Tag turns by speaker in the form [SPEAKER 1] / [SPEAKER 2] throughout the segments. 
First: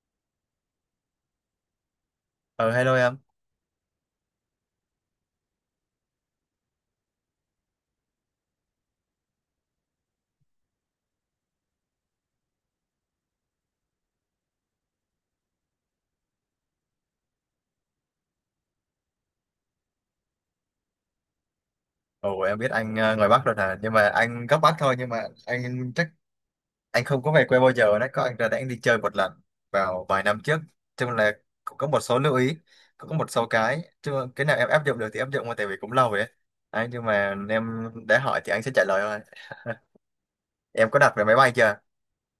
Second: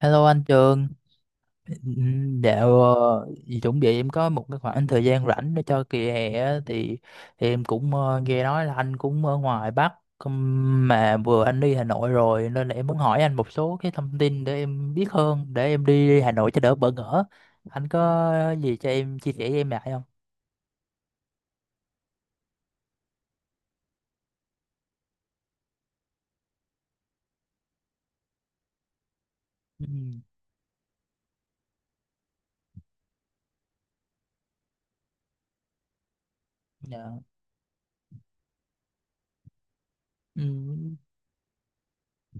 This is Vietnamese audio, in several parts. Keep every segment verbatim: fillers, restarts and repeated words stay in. [SPEAKER 1] Hello anh Trường. Ừm,
[SPEAKER 2] Ờ
[SPEAKER 1] dạo
[SPEAKER 2] hello em.
[SPEAKER 1] ờ, Chuẩn bị em có một cái khoảng thời gian rảnh để cho kỳ hè á, thì, thì em cũng ờ, nghe nói là anh cũng ở ngoài Bắc ừm, mà vừa anh đi Hà Nội rồi, nên là em muốn hỏi anh một số cái thông tin để em biết hơn, để em đi Hà Nội cho đỡ bỡ ngỡ. Anh có gì cho em chia sẻ với em lại không?
[SPEAKER 2] Ồ em biết anh ờ, ngoài Bắc rồi nè, nhưng mà anh gốc Bắc thôi, nhưng mà anh chắc anh không có về quê bao giờ đấy, có anh ra đây anh đi chơi một lần vào
[SPEAKER 1] Ừm,
[SPEAKER 2] vài năm trước. Chung là cũng có một số lưu ý, cũng có một số cái, chứ cái nào em áp dụng được thì áp dụng, mà tại vì cũng lâu rồi ấy. Đấy, nhưng
[SPEAKER 1] dạ.
[SPEAKER 2] mà em đã hỏi thì anh sẽ trả lời thôi. Em
[SPEAKER 1] Ừm,
[SPEAKER 2] có đặt vé máy bay chưa?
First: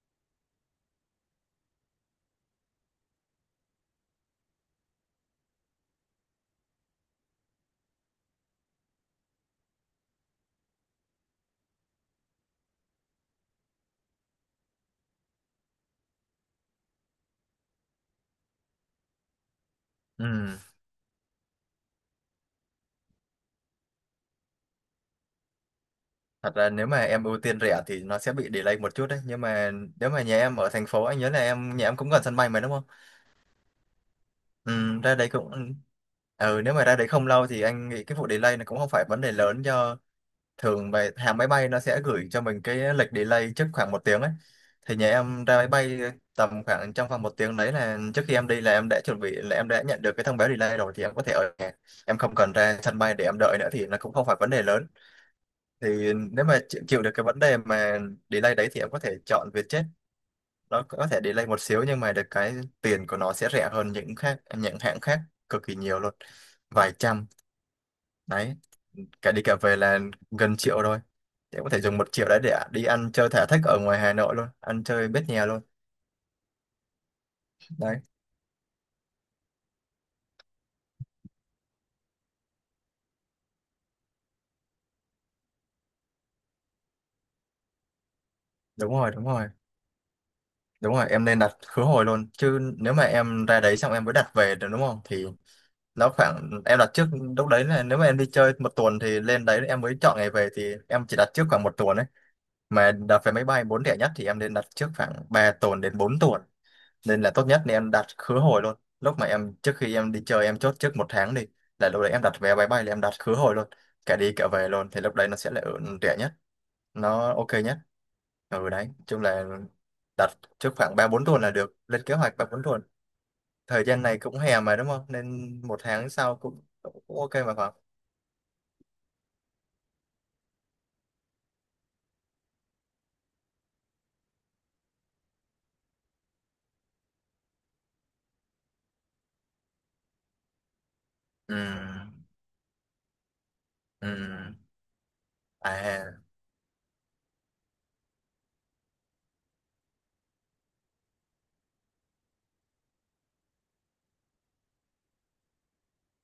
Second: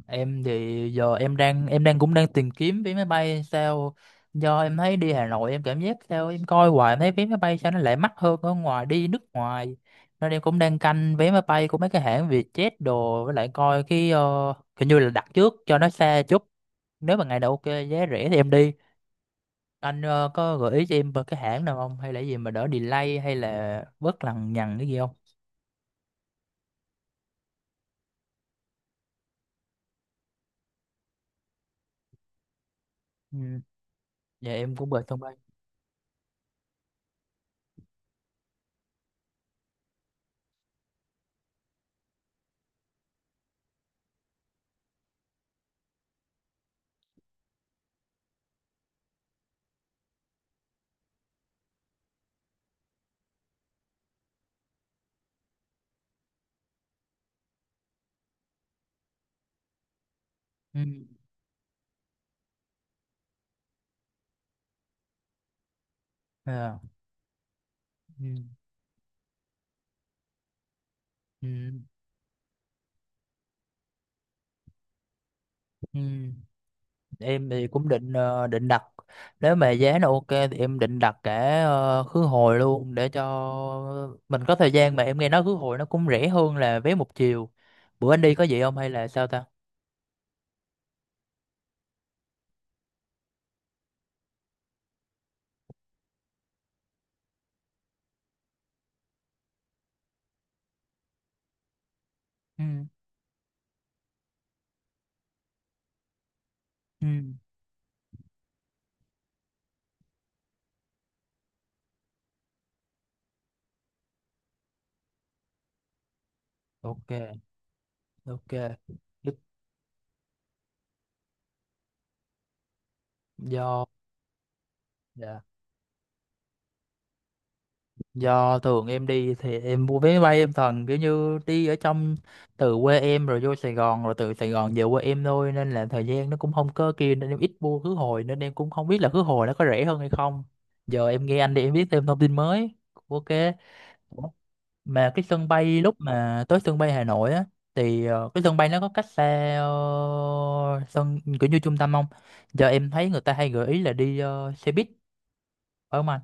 [SPEAKER 1] Em thì giờ em đang em đang cũng đang tìm kiếm vé máy bay, sao do em thấy đi Hà Nội em cảm giác sao, em coi hoài em thấy vé máy bay sao nó lại mắc hơn ở ngoài đi nước ngoài, nên em cũng đang canh vé máy bay của mấy cái hãng Vietjet đồ, với lại coi cái ờ, hình như là đặt trước cho nó xa chút, nếu mà ngày đầu ok, giá rẻ thì em đi. Anh ờ, có
[SPEAKER 2] Ừ,
[SPEAKER 1] gợi ý cho em về cái hãng nào không, hay là gì mà đỡ delay hay là bớt lằng nhằng cái gì không?
[SPEAKER 2] thật ra nếu mà em ưu tiên rẻ thì nó sẽ bị delay một chút đấy, nhưng mà nếu mà nhà em ở thành phố, anh nhớ là em nhà em cũng gần sân bay mà đúng không?
[SPEAKER 1] Ừ. Dạ
[SPEAKER 2] Ừ,
[SPEAKER 1] em cũng về
[SPEAKER 2] ra
[SPEAKER 1] sân
[SPEAKER 2] đấy
[SPEAKER 1] bay.
[SPEAKER 2] cũng ừ, nếu mà ra đấy không lâu thì anh nghĩ cái vụ delay nó cũng không phải vấn đề lớn, do thường về hãng máy bay nó sẽ gửi cho mình cái lịch delay trước khoảng một tiếng ấy, thì nhà em ra máy bay tầm khoảng trong vòng một tiếng đấy, là trước khi em đi là em đã chuẩn bị, là em đã nhận được cái thông báo delay rồi thì em có thể ở nhà, em không cần ra sân bay để em đợi nữa, thì nó cũng không phải vấn đề lớn. Thì nếu mà chịu chịu được cái vấn đề mà delay đấy thì em có thể chọn Vietjet.
[SPEAKER 1] Ừ.
[SPEAKER 2] Nó có thể delay một xíu nhưng mà được cái tiền của nó sẽ rẻ hơn những khác những hãng khác cực kỳ nhiều luôn,
[SPEAKER 1] À.
[SPEAKER 2] vài trăm
[SPEAKER 1] Ừ.
[SPEAKER 2] đấy, cả đi cả về là gần triệu thôi, để có
[SPEAKER 1] Ừ.
[SPEAKER 2] thể dùng một triệu đấy để đi ăn chơi thả thích ở ngoài Hà Nội luôn, ăn chơi bết nhè luôn
[SPEAKER 1] Ừ. Em thì cũng
[SPEAKER 2] đấy.
[SPEAKER 1] định ờ, định đặt, nếu mà giá nó ok thì em định đặt cả ờ, khứ hồi luôn để cho mình có thời gian, mà em nghe nói khứ hồi nó cũng rẻ hơn là vé một chiều. Bữa anh đi có vậy không hay
[SPEAKER 2] Đúng
[SPEAKER 1] là
[SPEAKER 2] rồi, đúng
[SPEAKER 1] sao ta?
[SPEAKER 2] rồi, đúng rồi, em nên đặt khứ hồi luôn, chứ nếu mà em ra đấy xong em mới đặt về được đúng không, thì nó khoảng em đặt trước, lúc đấy là nếu mà em đi chơi một tuần thì lên đấy em mới chọn ngày về, thì em chỉ đặt trước khoảng một tuần ấy,
[SPEAKER 1] Ừ.
[SPEAKER 2] mà đặt vé máy bay bốn thẻ nhất thì em nên đặt trước khoảng ba tuần đến bốn tuần,
[SPEAKER 1] Ừ.
[SPEAKER 2] nên là tốt nhất nên em đặt khứ hồi luôn. Lúc mà em trước khi em đi chơi em chốt trước một tháng đi, là lúc đấy em đặt vé máy bay là em đặt khứ hồi luôn, cả đi cả về luôn, thì lúc đấy nó sẽ là ở rẻ nhất,
[SPEAKER 1] Ok.
[SPEAKER 2] nó ok nhất.
[SPEAKER 1] Ok.
[SPEAKER 2] Ừ, đấy chung
[SPEAKER 1] Đức.
[SPEAKER 2] là đặt trước khoảng ba bốn tuần là được, lên kế hoạch ba bốn tuần. Thời
[SPEAKER 1] Do.
[SPEAKER 2] gian này cũng hè mà đúng không,
[SPEAKER 1] Dạ.
[SPEAKER 2] nên một tháng sau cũng, cũng ok mà phải không.
[SPEAKER 1] Do thường em đi thì em mua vé máy bay em toàn kiểu như đi ở trong, từ quê em rồi vô Sài Gòn rồi từ Sài Gòn về quê em thôi, nên là thời gian nó cũng không có kia, nên em ít mua khứ hồi nên em cũng không biết là khứ hồi nó có rẻ hơn hay không. Giờ em nghe anh
[SPEAKER 2] Ừ.
[SPEAKER 1] đi em biết thêm thông tin mới. Ok.
[SPEAKER 2] Ừ.
[SPEAKER 1] Ủa, mà cái sân bay lúc
[SPEAKER 2] À.
[SPEAKER 1] mà tới sân bay Hà Nội á, thì ờ, cái sân bay nó có cách xa ờ, sân kiểu như trung tâm không? Giờ em thấy người ta hay gợi ý là đi ờ, xe buýt, phải không anh?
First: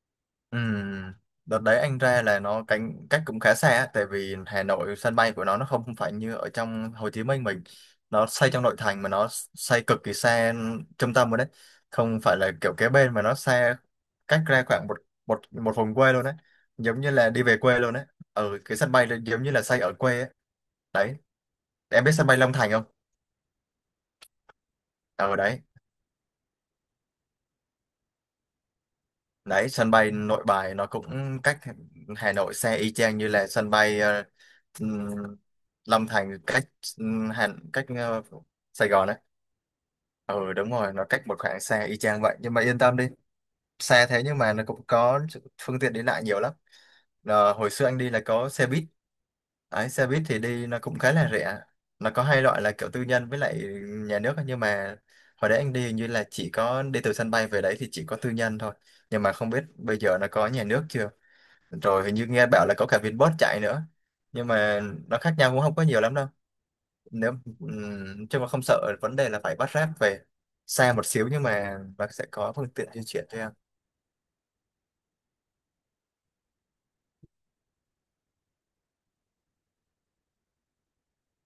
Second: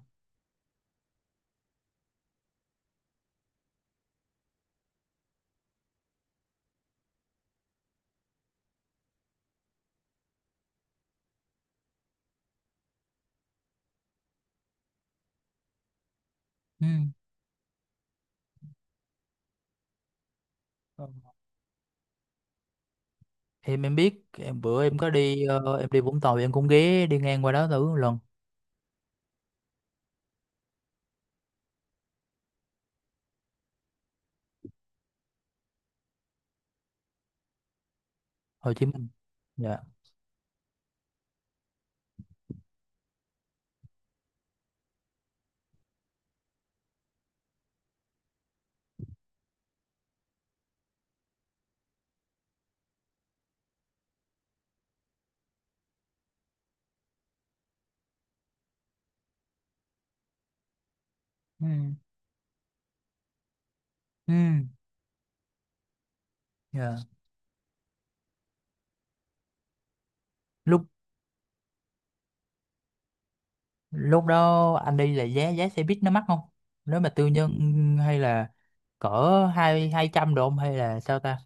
[SPEAKER 2] Ừ, đợt đấy anh ra là nó cánh cách cũng khá xa á, tại vì Hà Nội sân bay của nó nó không phải như ở trong Hồ Chí Minh mình, nó xây trong nội thành, mà nó xây cực kỳ xa trung tâm rồi đấy, không phải là kiểu kế bên mà nó xa, cách ra khoảng một một một vùng quê luôn đấy, giống như là đi về quê luôn đấy, ở cái sân bay là giống như là xây ở quê ấy.
[SPEAKER 1] Ừ.
[SPEAKER 2] Đấy, em biết sân bay Long Thành không?
[SPEAKER 1] em em biết, em bữa em có
[SPEAKER 2] Ở
[SPEAKER 1] đi
[SPEAKER 2] đấy.
[SPEAKER 1] ờ, em đi Vũng Tàu thì em cũng ghé đi ngang qua đó thử một lần.
[SPEAKER 2] Đấy, sân bay Nội Bài nó cũng cách Hà Nội xe y chang như là sân bay ờ, ừm, Long Thành cách ừm, Hà cách ờ,
[SPEAKER 1] Hồ Chí
[SPEAKER 2] Sài Gòn
[SPEAKER 1] Minh.
[SPEAKER 2] đấy.
[SPEAKER 1] Dạ.
[SPEAKER 2] Ừ đúng rồi, nó cách một khoảng xe y chang vậy, nhưng mà yên tâm đi, xe thế nhưng mà nó cũng có phương tiện đi lại nhiều lắm. Ờ, hồi xưa anh đi là có xe buýt. Đấy, xe buýt thì đi nó cũng khá là rẻ, nó có hai loại là kiểu tư nhân với lại nhà nước ấy. Nhưng mà hồi đấy anh đi hình như là chỉ có đi từ sân bay về đấy thì chỉ có tư nhân thôi, nhưng mà không biết bây giờ nó có nhà nước chưa,
[SPEAKER 1] Ừ.
[SPEAKER 2] rồi hình như nghe bảo là có cả Vinbus chạy nữa,
[SPEAKER 1] Ừ.
[SPEAKER 2] nhưng mà nó khác nhau cũng không có nhiều lắm đâu.
[SPEAKER 1] Dạ.
[SPEAKER 2] Nếu ừm, Chứ mà không sợ vấn đề là phải bắt Grab về,
[SPEAKER 1] lúc
[SPEAKER 2] xa một xíu nhưng mà nó sẽ có phương tiện di chuyển cho em.
[SPEAKER 1] lúc đó anh đi là giá giá xe buýt nó mắc không, nếu mà tư nhân, hay là cỡ hai hai trăm độ không hay là sao ta?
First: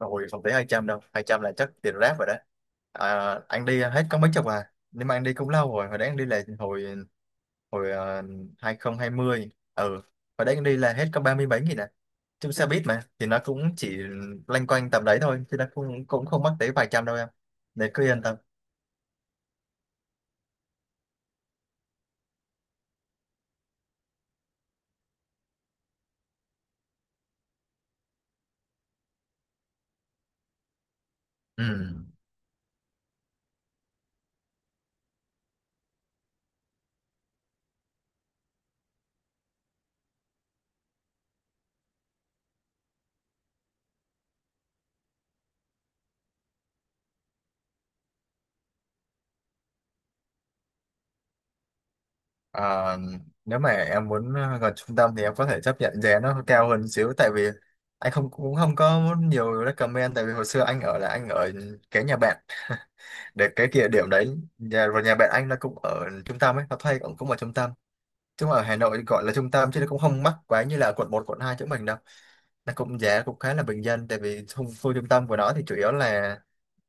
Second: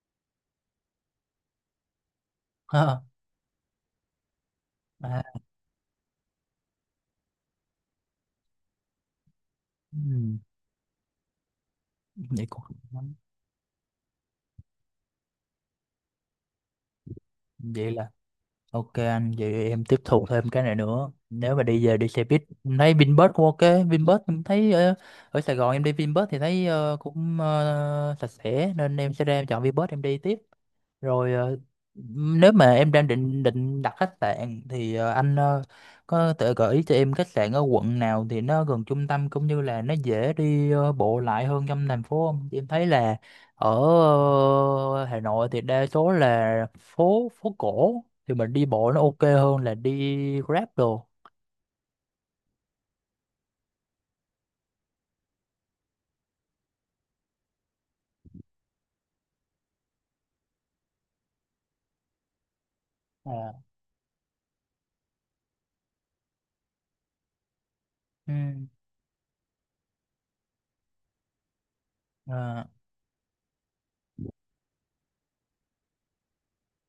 [SPEAKER 2] Rồi, không thể hai trăm đâu, hai trăm là chắc tiền Grab rồi đó. À, anh đi hết có mấy chục à, nhưng mà
[SPEAKER 1] à,
[SPEAKER 2] anh đi cũng lâu rồi, hồi đấy anh đi là hồi hồi ờ, hai không hai không. Ừ,
[SPEAKER 1] ừ,
[SPEAKER 2] hồi đấy anh đi là hết có ba mươi mấy nghìn à.
[SPEAKER 1] vậy
[SPEAKER 2] Chung
[SPEAKER 1] cũng,
[SPEAKER 2] xe buýt mà thì nó cũng chỉ loanh quanh tầm đấy thôi, chứ nó cũng cũng không mắc tới vài trăm đâu em,
[SPEAKER 1] vậy
[SPEAKER 2] để cứ
[SPEAKER 1] là
[SPEAKER 2] yên tâm.
[SPEAKER 1] ok anh, vậy em tiếp thu thêm cái này nữa. Nếu mà đi về đi xe buýt, em thấy Vinbus cũng ok. Vinbus em thấy ở, ở Sài Gòn em đi Vinbus thì thấy ờ, cũng ờ, sạch sẽ nên em sẽ ra em chọn Vinbus em đi tiếp. Rồi ờ,
[SPEAKER 2] Ừ.
[SPEAKER 1] Nếu mà em đang định định đặt khách sạn thì ờ, anh ờ, có thể gợi ý cho em khách sạn ở quận nào thì nó gần trung tâm, cũng như là nó dễ đi ờ, bộ lại hơn trong thành phố không? Em thấy là ở ờ, Hà Nội thì đa số là phố phố cổ, thì mình đi bộ nó ok hơn là đi Grab đồ.
[SPEAKER 2] Ờ, Nếu mà em muốn ờ, gần trung tâm thì em có thể chấp nhận giá nó cao hơn xíu, tại vì anh không, cũng không có nhiều recommend, tại vì hồi xưa anh ở là anh ở kế nhà bạn, để
[SPEAKER 1] À.
[SPEAKER 2] cái địa điểm đấy, nhà và nhà bạn anh nó cũng ở trung tâm ấy, nó thuê cũng cũng ở trung tâm,
[SPEAKER 1] Ừ.
[SPEAKER 2] chứ mà ở Hà Nội gọi là trung tâm chứ nó cũng không mắc quá như là quận một quận hai chỗ mình đâu,
[SPEAKER 1] À.
[SPEAKER 2] nó cũng giá cũng khá là bình dân, tại vì khu, khu trung tâm của nó thì chủ yếu là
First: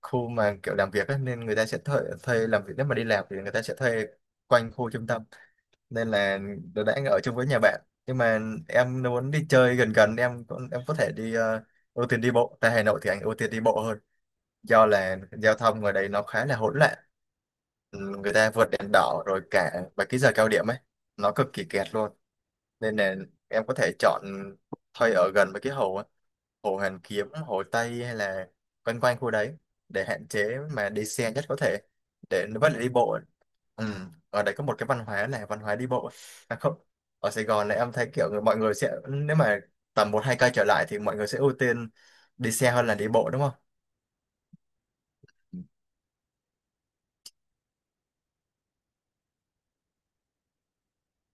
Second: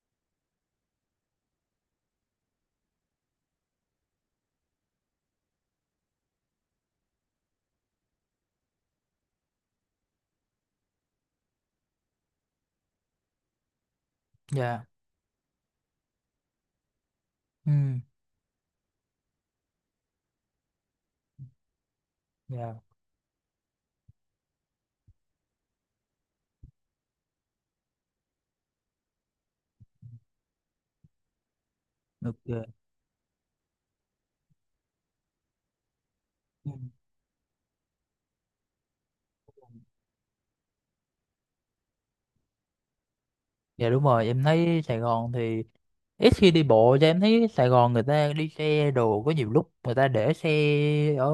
[SPEAKER 2] khu mà kiểu làm việc ấy, nên người ta sẽ thuê, thuê làm việc, nếu mà đi làm thì người ta sẽ thuê quanh khu trung tâm, nên là đỡ đã ở chung với nhà bạn. Nhưng mà em nếu muốn đi chơi gần gần, em cũng- em có thể đi ờ, ưu tiên đi bộ, tại Hà Nội thì anh ưu tiên đi bộ hơn,
[SPEAKER 1] Dạ.
[SPEAKER 2] do là giao thông ngoài đấy nó khá là hỗn loạn.
[SPEAKER 1] Ừ.
[SPEAKER 2] Ừ, người ta vượt đèn đỏ rồi cả và cái giờ cao điểm ấy nó cực kỳ kẹt luôn,
[SPEAKER 1] Dạ.
[SPEAKER 2] nên là em có thể chọn thuê ở gần với cái hồ á, hồ Hoàn Kiếm, hồ Tây hay là quanh quanh khu đấy, để hạn chế mà đi xe nhất có thể, để nó vẫn
[SPEAKER 1] Ok.
[SPEAKER 2] là đi bộ. Ừ. Ở đây có một cái văn hóa là văn hóa đi bộ. À,
[SPEAKER 1] Ừ.
[SPEAKER 2] không, ở Sài Gòn này em thấy kiểu người mọi người sẽ, nếu mà tầm một hai cây trở lại thì mọi người sẽ ưu tiên đi xe hơn là đi bộ đúng không.
[SPEAKER 1] Dạ đúng rồi, em thấy Sài Gòn thì ít khi đi bộ, cho em thấy Sài Gòn người ta đi xe đồ, có nhiều lúc người ta để xe ở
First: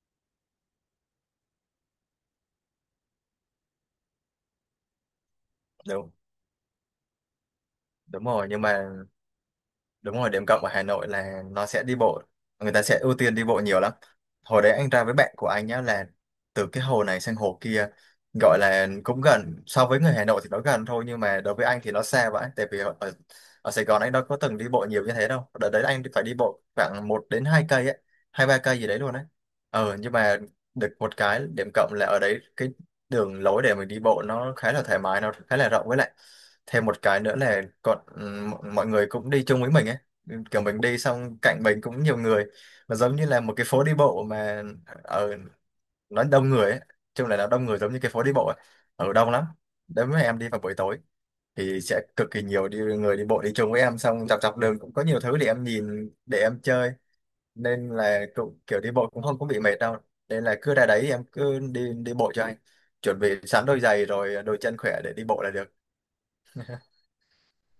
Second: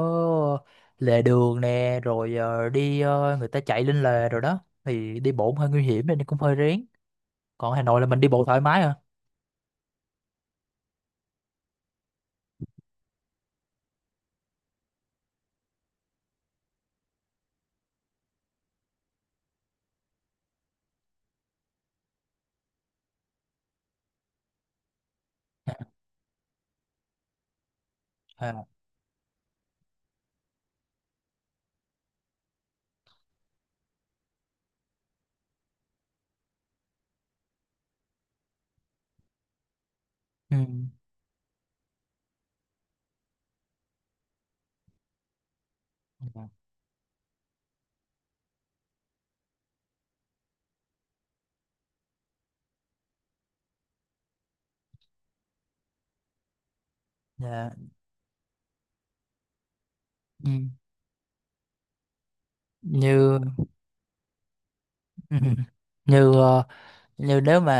[SPEAKER 1] lề đường nè, rồi ờ, đi ờ, người ta chạy lên lề rồi đó, thì đi bộ cũng hơi nguy hiểm
[SPEAKER 2] Đúng,
[SPEAKER 1] nên cũng hơi rén. Còn Hà Nội là mình
[SPEAKER 2] đúng
[SPEAKER 1] đi bộ
[SPEAKER 2] rồi,
[SPEAKER 1] thoải
[SPEAKER 2] nhưng
[SPEAKER 1] mái
[SPEAKER 2] mà
[SPEAKER 1] à.
[SPEAKER 2] đúng rồi, điểm cộng ở Hà Nội là nó sẽ đi bộ, người ta sẽ ưu tiên đi bộ nhiều lắm. Hồi đấy anh ra với bạn của anh nhá, là từ cái hồ này sang hồ kia, gọi là cũng gần so với người Hà Nội thì nó gần thôi, nhưng mà đối với anh thì nó xa vậy, tại vì ở, ở ở Sài Gòn anh đâu có từng đi bộ nhiều như thế đâu, đợt đấy anh phải đi bộ khoảng một đến hai cây ấy, hai ba
[SPEAKER 1] À.
[SPEAKER 2] cây gì đấy luôn đấy. Ờ nhưng mà được một cái điểm cộng là ở đấy cái đường lối để mình đi bộ nó khá là thoải mái, nó khá là rộng, với lại thêm một cái nữa là còn ừm, mọi người cũng đi chung với mình ấy,
[SPEAKER 1] Ừ.
[SPEAKER 2] kiểu mình đi xong cạnh mình cũng nhiều người, mà giống như là một cái phố đi bộ mà, ở nó
[SPEAKER 1] Dạ.
[SPEAKER 2] đông người ấy. Chung là nó đông người giống như cái phố đi bộ ấy. Ở đông lắm đấy, mà em đi vào buổi tối thì sẽ cực kỳ nhiều đi người đi bộ đi chung với em. Xong dọc dọc đường cũng có nhiều thứ để em nhìn, để em chơi,
[SPEAKER 1] Dạ.
[SPEAKER 2] nên là cũng kiểu đi bộ cũng không có bị mệt đâu. Nên
[SPEAKER 1] Ừ.
[SPEAKER 2] là cứ ra đấy em cứ đi đi bộ cho anh, chuẩn bị
[SPEAKER 1] Như.
[SPEAKER 2] sẵn đôi giày rồi đôi chân khỏe để đi bộ là được.
[SPEAKER 1] như ờ, Như nếu mà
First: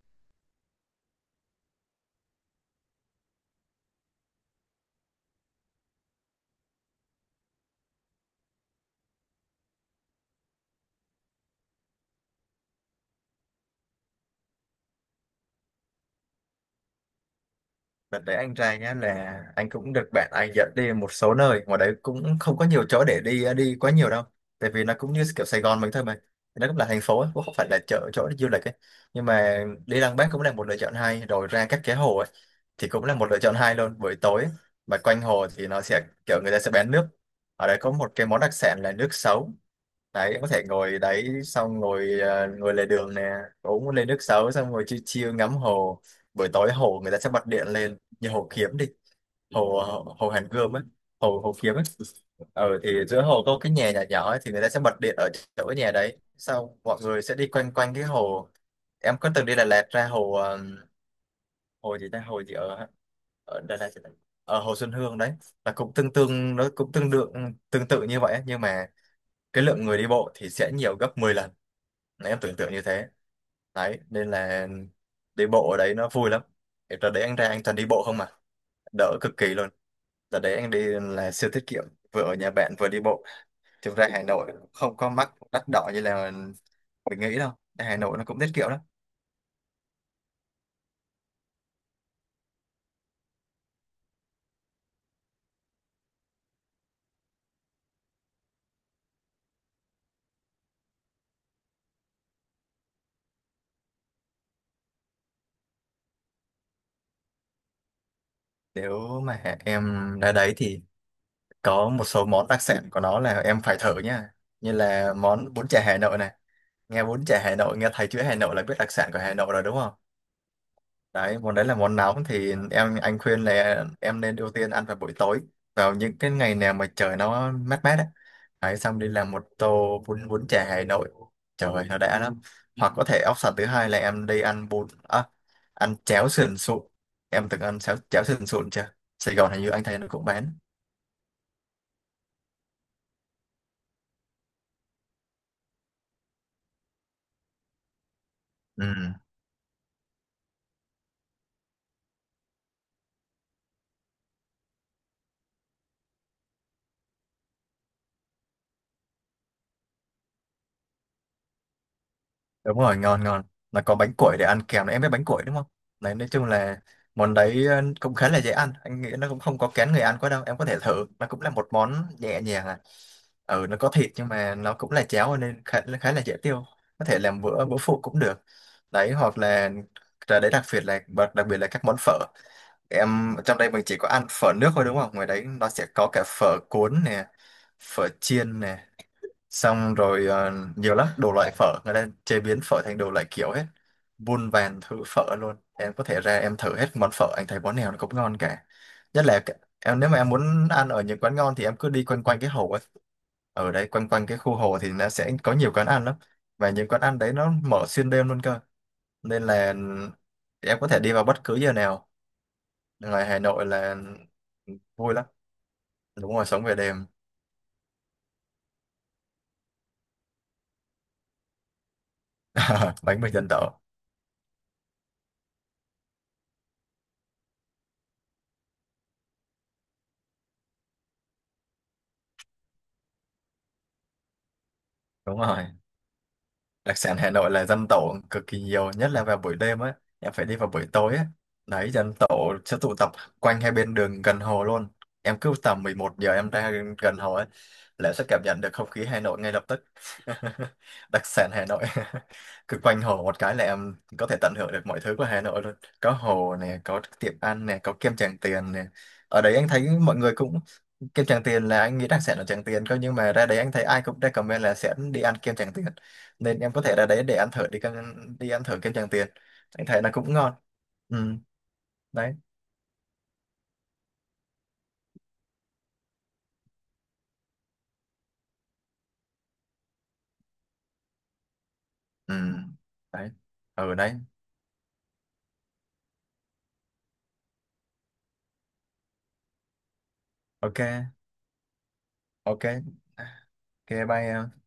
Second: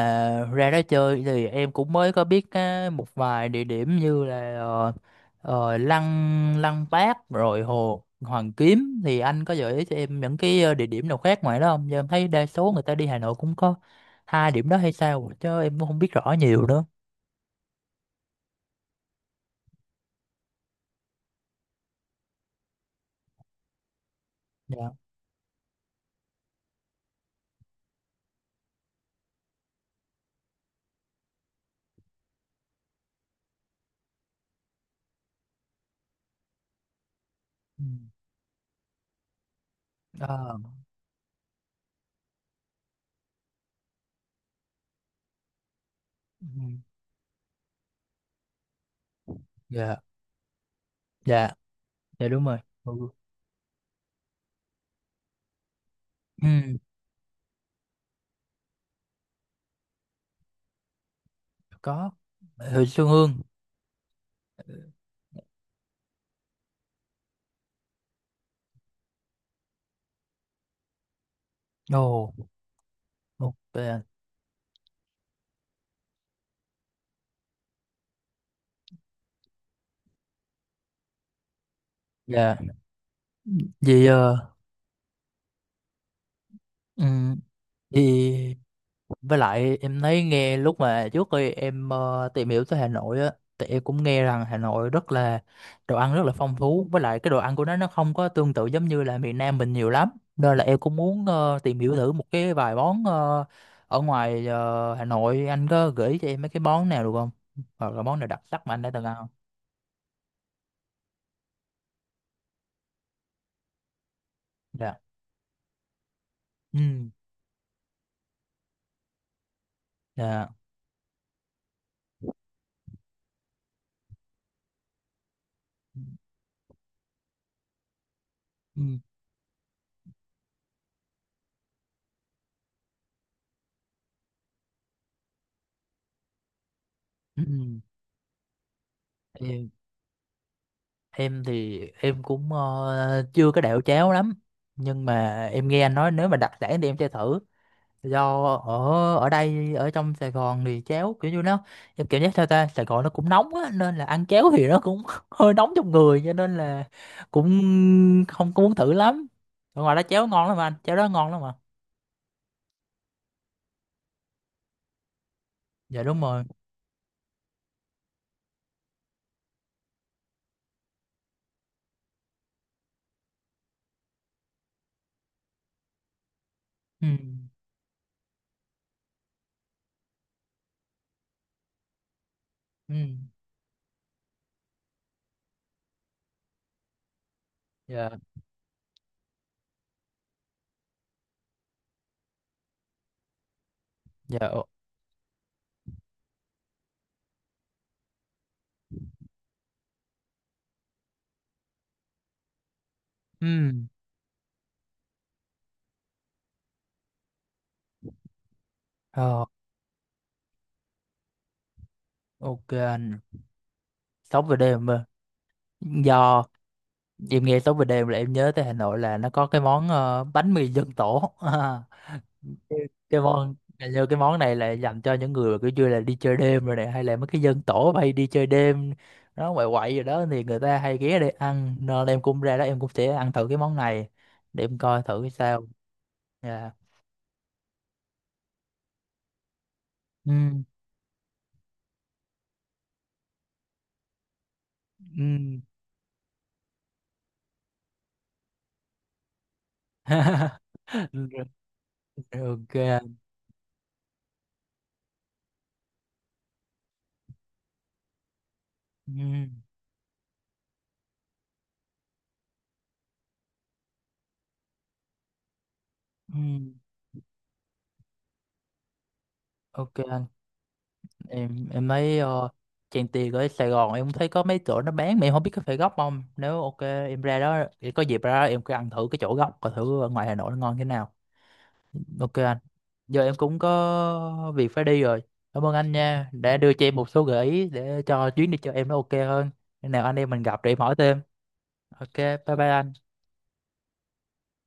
[SPEAKER 1] ra đó chơi thì em cũng mới có biết á, một vài địa điểm như là ờ, ờ, Lăng Lăng Bác rồi Hồ Hoàn Kiếm, thì anh có gợi ý cho em những cái ờ, địa điểm nào khác ngoài đó không? Giờ em thấy đa số người ta đi Hà Nội cũng có hai điểm đó hay sao chứ em cũng không biết rõ nhiều nữa.
[SPEAKER 2] Đợt đấy anh trai nhá, là anh cũng được bạn anh dẫn đi một số nơi, ngoài đấy cũng không có nhiều chỗ để đi, ờ, đi quá nhiều đâu, tại vì
[SPEAKER 1] Dạ.
[SPEAKER 2] nó cũng như kiểu Sài Gòn mình thôi mà, nó cũng là thành phố ấy, cũng không phải là chợ chỗ để du lịch ấy. Nhưng mà đi Lăng Bác cũng là một lựa chọn hay, rồi ra các cái hồ ấy thì cũng là một lựa chọn hay luôn. Buổi tối mà quanh hồ thì nó sẽ kiểu người ta sẽ bán nước, ở đấy
[SPEAKER 1] Ừ.
[SPEAKER 2] có một cái món đặc sản là nước sấu đấy.
[SPEAKER 1] Ờ.
[SPEAKER 2] Có thể ngồi đấy, xong ngồi ờ, ngồi lề đường nè, uống một ly nước sấu, xong ngồi chill chill ngắm hồ.
[SPEAKER 1] Ừ.
[SPEAKER 2] Buổi tối hồ người ta sẽ bật điện lên, như hồ Kiếm đi, hồ
[SPEAKER 1] Dạ.
[SPEAKER 2] hồ, hồ Hàn Gươm á, hồ
[SPEAKER 1] Dạ.
[SPEAKER 2] hồ Kiếm á.
[SPEAKER 1] Dạ đúng rồi.
[SPEAKER 2] Ờ
[SPEAKER 1] Ừ.
[SPEAKER 2] thì giữa hồ có cái nhà nhỏ nhỏ ấy, thì người ta sẽ bật điện ở chỗ cái nhà đấy,
[SPEAKER 1] Ừ.
[SPEAKER 2] sau mọi người sẽ đi quanh quanh cái hồ. Em có từng đi Đà Lạt ra hồ ờ, hồ gì
[SPEAKER 1] Có.
[SPEAKER 2] ta, hồ gì
[SPEAKER 1] Huyện
[SPEAKER 2] ở
[SPEAKER 1] Xuân Hương.
[SPEAKER 2] ở Đà Lạt, ở Hồ Xuân Hương đấy, là cũng tương tương nó cũng tương đương, tương tự như vậy ấy, nhưng mà cái lượng người đi bộ thì sẽ nhiều gấp mười lần. Đấy,
[SPEAKER 1] Ồ.
[SPEAKER 2] em tưởng tượng như thế.
[SPEAKER 1] Ok.
[SPEAKER 2] Đấy nên là đi bộ ở đấy nó vui lắm. Thì đợt đấy anh ra anh toàn đi bộ không, mà đỡ cực kỳ luôn. Đợt đấy anh đi là siêu tiết kiệm, vừa ở nhà
[SPEAKER 1] Dạ.
[SPEAKER 2] bạn vừa đi bộ. Thực
[SPEAKER 1] Vì
[SPEAKER 2] ra Hà
[SPEAKER 1] ờ,
[SPEAKER 2] Nội không có mắc đắt đỏ như là
[SPEAKER 1] ừ.
[SPEAKER 2] mình nghĩ đâu, Hà Nội nó cũng tiết
[SPEAKER 1] Vì
[SPEAKER 2] kiệm lắm.
[SPEAKER 1] Với lại em thấy nghe lúc mà trước khi em ờ, tìm hiểu tới Hà Nội á, thì em cũng nghe rằng Hà Nội rất là, đồ ăn rất là phong phú, với lại cái đồ ăn của nó nó không có tương tự giống như là miền Nam mình nhiều lắm. Nên là em cũng muốn ờ, tìm hiểu thử một cái vài món ờ, ở ngoài ờ, Hà Nội, anh có gửi cho em mấy cái món nào được không? Hoặc là món nào đặc sắc mà anh đã từng ăn
[SPEAKER 2] Nếu
[SPEAKER 1] không?
[SPEAKER 2] mà em ra đấy thì có một số món đặc sản của nó là em phải thử nha, như
[SPEAKER 1] Dạ.
[SPEAKER 2] là món bún chả Hà Nội này. Nghe
[SPEAKER 1] Ừ.
[SPEAKER 2] bún chả Hà Nội, nghe thấy chữ Hà Nội là biết đặc sản của Hà Nội rồi đúng không.
[SPEAKER 1] Dạ.
[SPEAKER 2] Đấy, món đấy là món nóng, thì em anh khuyên là em nên ưu tiên ăn vào buổi tối, vào những cái ngày nào mà trời nó mát mát ấy. Đấy
[SPEAKER 1] Ừ.
[SPEAKER 2] xong đi làm một tô bún bún chả Hà Nội, trời ơi, nó đã lắm. Hoặc có thể option thứ hai là em đi ăn bún à, ăn cháo sườn sụn.
[SPEAKER 1] Ừ.
[SPEAKER 2] Em từng ăn cháo cháo sườn sụn chưa? Sài Gòn hình
[SPEAKER 1] Ừ.
[SPEAKER 2] như anh thấy nó cũng bán.
[SPEAKER 1] Em thì em cũng ờ, chưa có đẹo chéo lắm, nhưng mà em nghe anh nói nếu mà đặc sản thì em chơi thử, do
[SPEAKER 2] Ừ.
[SPEAKER 1] ở, ở đây ở trong Sài Gòn thì chéo kiểu như nó, em cảm giác sao ta, Sài Gòn nó cũng nóng á nên là ăn chéo thì nó cũng hơi nóng trong người, cho nên là cũng không có muốn thử lắm. Ở ngoài đó chéo ngon lắm anh, chéo đó ngon lắm mà.
[SPEAKER 2] Đúng rồi, ngon ngon. Là có bánh củi để ăn kèm, em biết bánh củi đúng không?
[SPEAKER 1] Dạ
[SPEAKER 2] Đấy,
[SPEAKER 1] đúng
[SPEAKER 2] nói
[SPEAKER 1] rồi.
[SPEAKER 2] chung là món đấy ờ, cũng khá là dễ ăn. Anh nghĩ nó cũng không có kén người ăn quá đâu. Em có thể thử. Nó cũng là một món nhẹ nhàng à. Ừ, nó có thịt nhưng mà nó cũng là cháo nên khá, khá là dễ tiêu. Có
[SPEAKER 1] Ừ.
[SPEAKER 2] thể làm bữa bữa phụ cũng được. Đấy, hoặc là rồi đấy, đặc biệt là bật- đặc biệt là các món phở.
[SPEAKER 1] Ừ.
[SPEAKER 2] Em trong đây mình chỉ có ăn phở nước thôi đúng không? Ngoài đấy nó sẽ có cả phở cuốn nè, phở
[SPEAKER 1] Dạ.
[SPEAKER 2] chiên nè, xong rồi ờ, nhiều lắm đồ loại phở, người ta chế biến phở thành đồ loại kiểu hết,
[SPEAKER 1] Dạ.
[SPEAKER 2] muôn vàn thứ phở luôn. Em có thể ra em thử hết món phở, anh thấy món nào nó cũng ngon cả. Nhất là cái- em nếu mà em muốn ăn ở những quán ngon thì em cứ đi quanh quanh cái hồ ấy.
[SPEAKER 1] Ừ.
[SPEAKER 2] Ở đây quanh quanh cái khu hồ thì nó sẽ có nhiều quán ăn lắm, và những quán ăn đấy nó mở xuyên đêm luôn cơ, nên
[SPEAKER 1] Ờ.
[SPEAKER 2] là em có thể đi vào bất cứ giờ nào.
[SPEAKER 1] Ok anh,
[SPEAKER 2] Ngoài Hà Nội là
[SPEAKER 1] sống về đêm mà.
[SPEAKER 2] vui lắm. Đúng
[SPEAKER 1] Do
[SPEAKER 2] rồi, sống về đêm.
[SPEAKER 1] em nghe tối về đêm là em nhớ tới Hà Nội là nó có cái món ờ, bánh mì dân tổ. À, cái cái
[SPEAKER 2] Bánh mì dân
[SPEAKER 1] món,
[SPEAKER 2] tộc.
[SPEAKER 1] hình như cái món này là dành cho những người mà kiểu như là đi chơi đêm rồi này, hay là mấy cái dân tổ hay đi chơi đêm, nó quậy quậy rồi đó, thì người ta hay ghé để ăn, nên em cũng ra đó em cũng sẽ ăn thử cái món này để em coi thử cái
[SPEAKER 2] Đúng rồi,
[SPEAKER 1] sao. Dạ.
[SPEAKER 2] đặc sản Hà Nội là dăm tổ cực kỳ nhiều, nhất là vào buổi đêm á, em phải đi
[SPEAKER 1] Ừ.
[SPEAKER 2] vào buổi tối á. Đấy, dăm tổ sẽ tụ tập quanh hai bên đường gần hồ luôn. Em cứ
[SPEAKER 1] Ừ.
[SPEAKER 2] tầm mười một giờ em ra gần hồ ấy là sẽ cảm nhận được không khí Hà Nội ngay lập tức. Đặc sản Hà Nội.
[SPEAKER 1] Ok.
[SPEAKER 2] Cứ quanh hồ một cái là em có thể tận hưởng được mọi thứ của Hà Nội luôn. Có hồ nè, có tiệm ăn nè, có kem Tràng Tiền nè. Ở
[SPEAKER 1] Ừ.
[SPEAKER 2] đấy anh thấy mọi người cũng, kem Tràng Tiền là anh nghĩ rằng sẽ là Tràng Tiền cơ, nhưng mà ra đấy anh thấy ai cũng recommend là sẽ đi ăn kem Tràng Tiền,
[SPEAKER 1] Ừ.
[SPEAKER 2] nên em có thể ra đấy để ăn thử đi kem, đi ăn thử kem Tràng Tiền. Anh
[SPEAKER 1] Ok.
[SPEAKER 2] thấy nó cũng ngon. Ừ.
[SPEAKER 1] Em em thấy
[SPEAKER 2] Đấy.
[SPEAKER 1] uh, Trang Tiền ở Sài Gòn em cũng thấy có mấy chỗ nó bán mà em không biết có phải gốc không, nếu ok em ra đó thì có dịp ra đó em cứ ăn thử cái chỗ gốc coi thử ở ngoài Hà Nội nó ngon thế nào. Ok
[SPEAKER 2] Ừ.
[SPEAKER 1] anh, giờ
[SPEAKER 2] Đấy.
[SPEAKER 1] em cũng
[SPEAKER 2] Ừ. Đấy.
[SPEAKER 1] có việc phải đi rồi. Cảm ơn anh nha, đã đưa cho em một số gợi ý để cho chuyến đi cho em nó ok hơn. Khi nào anh em mình gặp để em hỏi
[SPEAKER 2] Ok.
[SPEAKER 1] thêm. Ok, bye
[SPEAKER 2] Ok.
[SPEAKER 1] bye anh.
[SPEAKER 2] Ok, bye em.